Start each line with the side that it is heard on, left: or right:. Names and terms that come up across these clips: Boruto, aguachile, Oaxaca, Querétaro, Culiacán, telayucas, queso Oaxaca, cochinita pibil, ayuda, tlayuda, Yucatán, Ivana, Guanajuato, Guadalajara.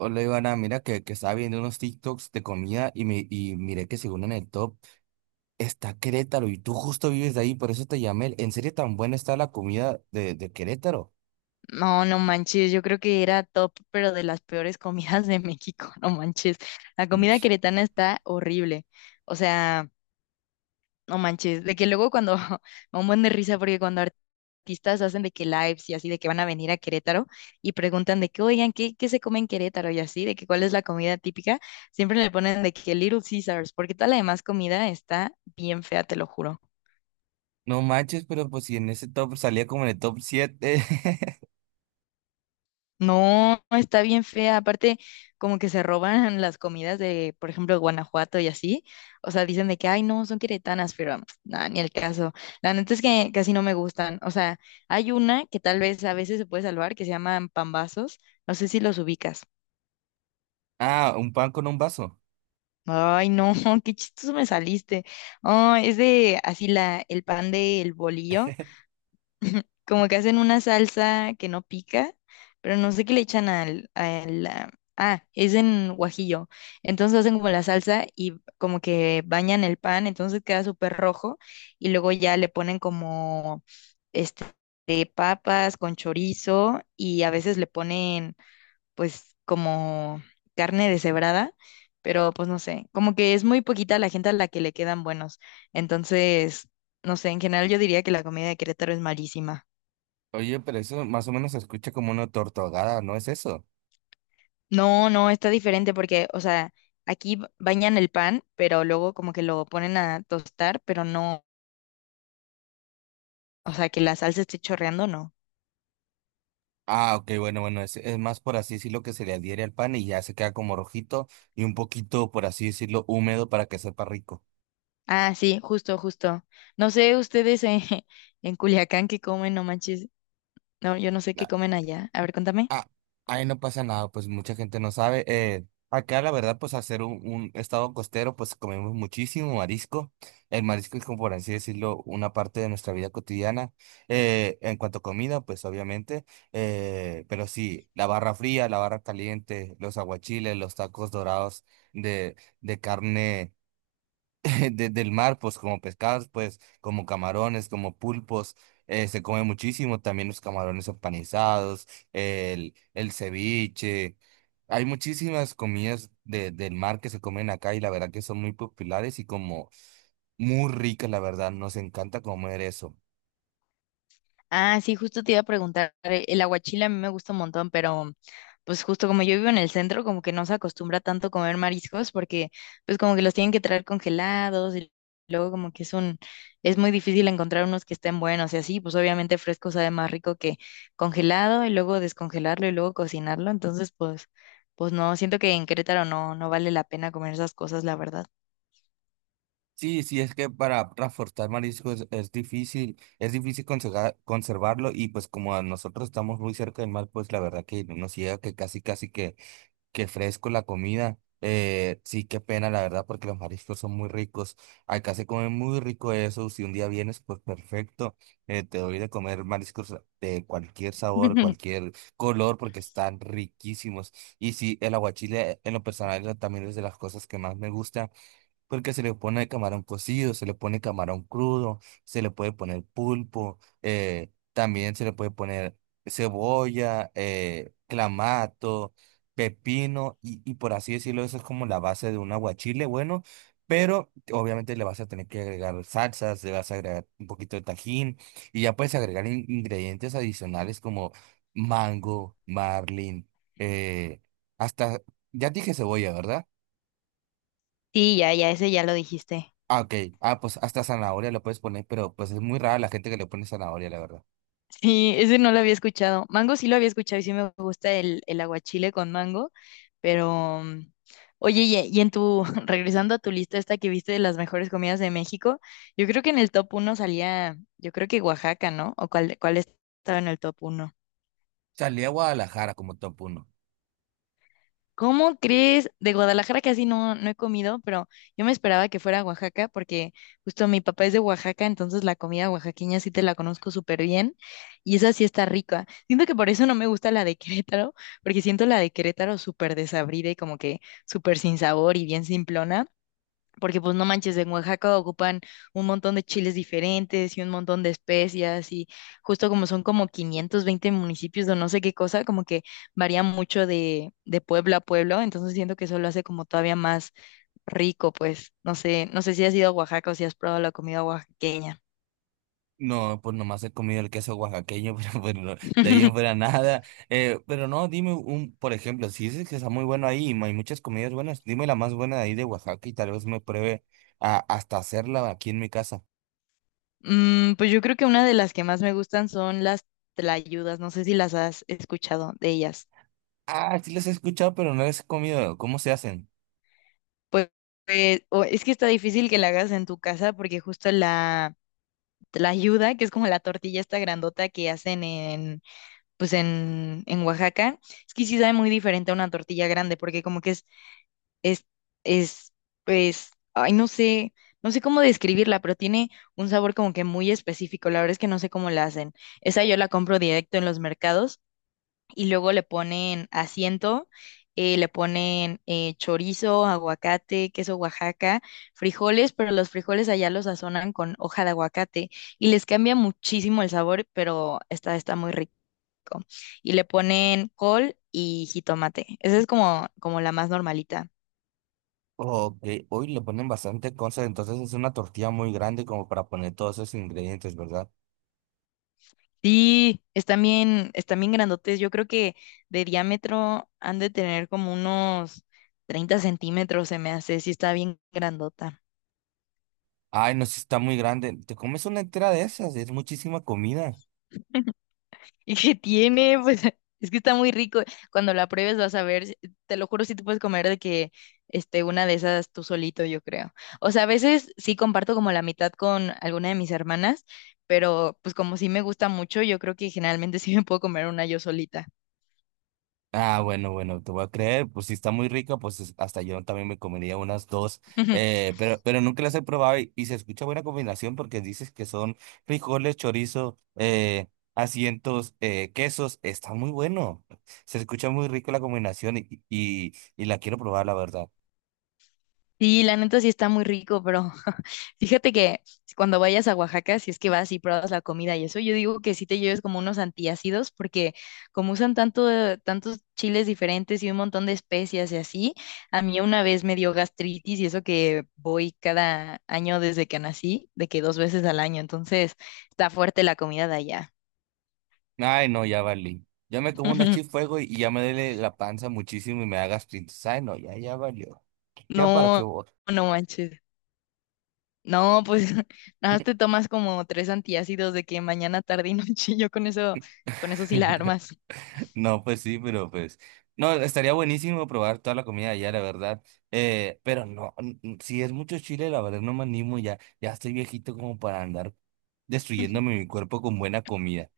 right: Hola Ivana, mira que estaba viendo unos TikToks de comida y, miré que según en el top está Querétaro y tú justo vives de ahí, por eso te llamé. ¿En serio tan buena está la comida de Querétaro?
left: No, no manches, yo creo que era top, pero de las peores comidas de México, no manches. La comida
right: Mm.
left: queretana está horrible. O sea, no manches, de que luego cuando me da un buen de risa porque cuando artistas hacen de que lives y así de que van a venir a Querétaro y preguntan de que, "Oigan, ¿qué se come en Querétaro?" y así, de que cuál es la comida típica, siempre le ponen de que Little Caesars, porque toda la demás comida está bien fea, te lo juro.
right: No manches, pero pues si en ese top salía como en el top 7.
left: No, está bien fea. Aparte, como que se roban las comidas de, por ejemplo, Guanajuato y así. O sea, dicen de que, ay, no, son queretanas, pero nada, ni el caso. La neta es que casi no me gustan. O sea, hay una que tal vez a veces se puede salvar, que se llaman pambazos. No sé si los ubicas.
right: Ah, un pan con un vaso.
left: Ay, no, qué chistoso me saliste. Oh, es de así el pan del bolillo, como que hacen una salsa que no pica, pero no sé qué le echan al, es en guajillo. Entonces hacen como la salsa y como que bañan el pan, entonces queda súper rojo y luego ya le ponen como este de papas con chorizo y a veces le ponen pues como carne deshebrada. Pero pues no sé, como que es muy poquita la gente a la que le quedan buenos. Entonces, no sé, en general yo diría que la comida de Querétaro es malísima.
right: Oye, pero eso más o menos se escucha como una torta ahogada, ¿no es eso?
left: No, no, está diferente porque, o sea, aquí bañan el pan, pero luego como que lo ponen a tostar, pero no, o sea, que la salsa esté chorreando, no.
right: Ah, ok, bueno, bueno, es más por así decirlo que se le adhiere al pan y ya se queda como rojito y un poquito, por así decirlo, húmedo para que sepa rico.
left: Ah, sí, justo, justo. No sé ustedes en, en Culiacán qué comen, no manches. No, yo no sé qué
right: Ah,
left: comen allá. A ver, contame.
right: Ah, ahí no pasa nada, pues mucha gente no sabe. Acá la verdad, pues hacer un estado costero, pues comemos muchísimo marisco. El marisco es como por así decirlo, una parte de nuestra vida cotidiana. En cuanto a comida, pues obviamente. Eh, pero sí, la barra fría, la barra caliente, los aguachiles, los tacos dorados de, de carne. Del mar, pues como pescados, pues como camarones, como pulpos, se come muchísimo, también los camarones empanizados, el ceviche. Hay muchísimas comidas del mar que se comen acá y la verdad que son muy populares y como muy ricas, la verdad, nos encanta comer eso.
left: Ah, sí, justo te iba a preguntar, el aguachile a mí me gusta un montón, pero pues justo como yo vivo en el centro, como que no se acostumbra tanto a comer mariscos porque pues como que los tienen que traer congelados y luego como que es un, es muy difícil encontrar unos que estén buenos y así, pues obviamente fresco sabe más rico que congelado y luego descongelarlo y luego cocinarlo, entonces pues, no, siento que en Querétaro no, no vale la pena comer esas cosas, la verdad.
right: Sí, sí, es que para transportar marisco es difícil, es difícil conservarlo y pues como a nosotros estamos muy cerca del mar, pues la verdad que no nos llega que casi, casi que qué fresco la comida. Sí, qué pena, la verdad, porque los mariscos son muy ricos. Acá se come muy rico eso. Si un día vienes, pues perfecto. Te doy de comer mariscos de cualquier sabor, cualquier color, porque están riquísimos. Y sí, el aguachile, en lo personal, también es de las cosas que más me gusta. Porque se le pone camarón cocido, se le pone camarón crudo, se le puede poner pulpo, también se le puede poner cebolla, clamato, pepino, y por así decirlo, eso es como la base de un aguachile, bueno, pero obviamente le vas a tener que agregar salsas, le vas a agregar un poquito de tajín, y ya puedes agregar ingredientes adicionales como mango, marlin, eh, hasta, ya dije cebolla, ¿verdad?
left: Sí, ya, ya, ese ya lo dijiste.
right: Ah, ok. Ah, pues hasta zanahoria lo puedes poner, pero pues es muy rara la gente que le pone zanahoria, la verdad.
left: Sí, ese no lo había escuchado. Mango sí lo había escuchado y sí me gusta el aguachile con mango, pero oye, y en tu, regresando a tu lista esta que viste de las mejores comidas de México, yo creo que en el top uno salía, yo creo que Oaxaca, ¿no? ¿O cuál estaba en el top uno?
right: Salí a Guadalajara como top uno.
left: ¿Cómo crees? De Guadalajara casi no, no he comido, pero yo me esperaba que fuera a Oaxaca porque justo mi papá es de Oaxaca, entonces la comida oaxaqueña sí te la conozco súper bien y esa sí está rica. Siento que por eso no me gusta la de Querétaro, porque siento la de Querétaro súper desabrida y como que súper sin sabor y bien simplona porque pues no manches, en Oaxaca ocupan un montón de chiles diferentes y un montón de especias y justo como son como 520 municipios o no sé qué cosa, como que varía mucho de, pueblo a pueblo, entonces siento que eso lo hace como todavía más rico, pues no sé, no sé si has ido a Oaxaca o si has probado la comida oaxaqueña.
right: No, pues nomás he comido el queso oaxaqueño, pero bueno, de ahí en fuera nada. Pero no, dime un, por ejemplo, si dices que está muy bueno ahí y hay muchas comidas buenas, dime la más buena de ahí de Oaxaca y tal vez me pruebe a, hasta hacerla aquí en mi casa.
left: Pues yo creo que una de las que más me gustan son las tlayudas, no sé si las has escuchado de ellas.
right: Ah, sí les he escuchado, pero no les he comido. ¿Cómo se hacen?
left: Pues, pues, es que está difícil que la hagas en tu casa porque justo la ayuda, que es como la tortilla esta grandota que hacen en Oaxaca, es que sí sabe muy diferente a una tortilla grande, porque como que es, es, pues, ay, no sé, no sé cómo describirla, pero tiene un sabor como que muy específico, la verdad es que no sé cómo la hacen. Esa yo la compro directo en los mercados y luego le ponen asiento, le ponen chorizo, aguacate, queso Oaxaca, frijoles, pero los frijoles allá los sazonan con hoja de aguacate y les cambia muchísimo el sabor, pero está muy rico. Y le ponen col y jitomate. Esa es como la más normalita.
right: Ok, hoy le ponen bastante cosas, entonces es una tortilla muy grande como para poner todos esos ingredientes, ¿verdad?
left: Sí, están bien, grandotes. Yo creo que de diámetro han de tener como unos 30 centímetros, se me hace. Sí, está bien grandota.
right: Ay, no, si está muy grande. Te comes una entera de esas, es muchísima comida.
left: ¿Y qué tiene? Pues es que está muy rico. Cuando la pruebes vas a ver, te lo juro, si te puedes comer de que este, una de esas tú solito, yo creo. O sea, a veces sí comparto como la mitad con alguna de mis hermanas, pero pues como sí me gusta mucho, yo creo que generalmente sí me puedo comer una yo solita.
right: Ah, bueno, bueno, te voy a creer. Pues si está muy rica, pues hasta yo también me comería unas dos. Pero nunca las he probado y se escucha buena combinación porque dices que son frijoles, chorizo, asientos, quesos. Está muy bueno. Se escucha muy rico la combinación y la quiero probar, la verdad.
left: Sí, la neta sí está muy rico, pero fíjate que cuando vayas a Oaxaca, si es que vas y pruebas la comida y eso, yo digo que sí te lleves como unos antiácidos, porque como usan tanto, tantos chiles diferentes y un montón de especias y así, a mí una vez me dio gastritis y eso que voy cada año desde que nací, de que dos veces al año, entonces está fuerte la comida de allá.
right: Ay, no, ya valí. Ya me como una chip fuego y ya me duele la panza muchísimo y me da gastritis. Ay, no, ya, ya valió. Ya para qué
left: No,
right: voy.
left: no manches. No, pues nada más te tomas como tres antiácidos de que mañana, tarde y noche, yo con eso sí la armas.
right: No, pues sí, pero pues. No, estaría buenísimo probar toda la comida allá, la verdad. Pero no, si es mucho chile, la verdad no me animo ya. Ya estoy viejito como para andar destruyéndome mi cuerpo con buena comida.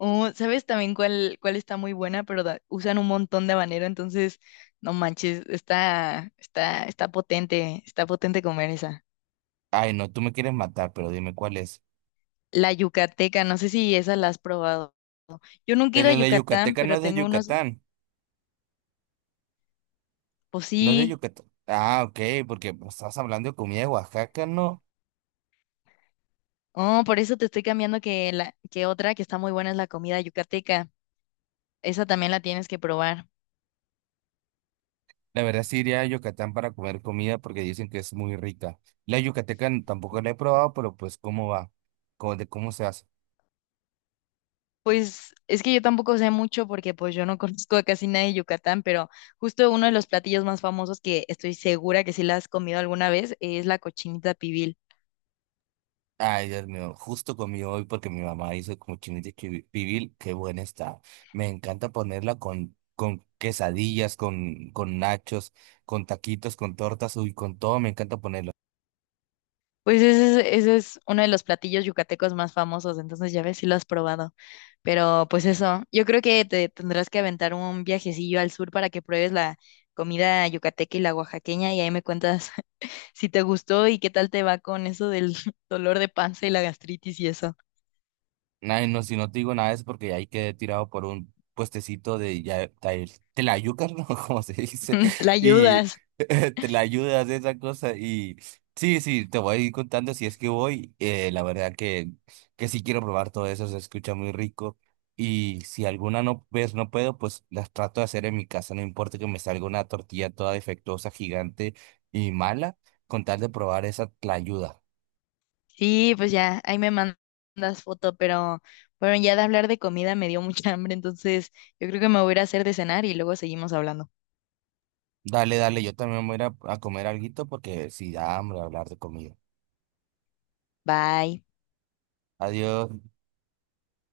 left: O, ¿sabes también cuál está muy buena? Pero usan un montón de habanero, entonces, no manches, está potente, está potente comer esa.
right: Ay, no, tú me quieres matar, pero dime cuál es.
left: La yucateca, no sé si esa la has probado. Yo nunca he ido a
right: Pero la
left: Yucatán,
right: yucateca no
left: pero
right: es de
left: tengo unos,
right: Yucatán.
left: pues
right: No es de
left: sí.
right: Yucatán. Ah, ok, porque pues, estabas hablando de comida de Oaxaca, ¿no?
left: Oh, por eso te estoy cambiando que que otra que está muy buena es la comida yucateca. Esa también la tienes que probar.
right: La verdad sí iría a Yucatán para comer comida porque dicen que es muy rica. La yucateca tampoco la he probado, pero pues cómo va, cómo, de cómo se hace.
left: Pues es que yo tampoco sé mucho porque pues yo no conozco a casi nadie de Yucatán, pero justo uno de los platillos más famosos que estoy segura que sí la has comido alguna vez es la cochinita pibil.
right: Ay, Dios mío, justo comí hoy porque mi mamá hizo cochinita pibil, pibil, qué buena está. Me encanta ponerla con quesadillas, con nachos, con taquitos, con tortas, uy, con todo, me encanta ponerla.
left: Pues ese es uno de los platillos yucatecos más famosos, entonces ya ves si lo has probado. Pero pues eso, yo creo que te tendrás que aventar un viajecillo al sur para que pruebes la comida yucateca y la oaxaqueña y ahí me cuentas si te gustó y qué tal te va con eso del dolor de panza y la gastritis y eso.
right: Nah, no, si no te digo nada es porque ahí quedé tirado por un puestecito de ya, de telayucas, ¿no? Como se dice.
left: la
right: Y
left: ayudas.
right: te la ayudas de esa cosa. Y sí, sí, te voy a ir contando si es que voy. La verdad que sí quiero probar todo eso, se escucha muy rico. Y si alguna no ves, no puedo, pues las trato de hacer en mi casa. No importa que me salga una tortilla toda defectuosa, gigante y mala, con tal de probar esa tlayuda.
left: Sí, pues ya, ahí me mandas foto, pero bueno, ya de hablar de comida me dio mucha hambre, entonces yo creo que me voy a ir a hacer de cenar y luego seguimos hablando.
right: Dale, dale, yo también voy a ir a comer alguito porque si da hambre hablar de comida.
left: Bye.
right: Adiós.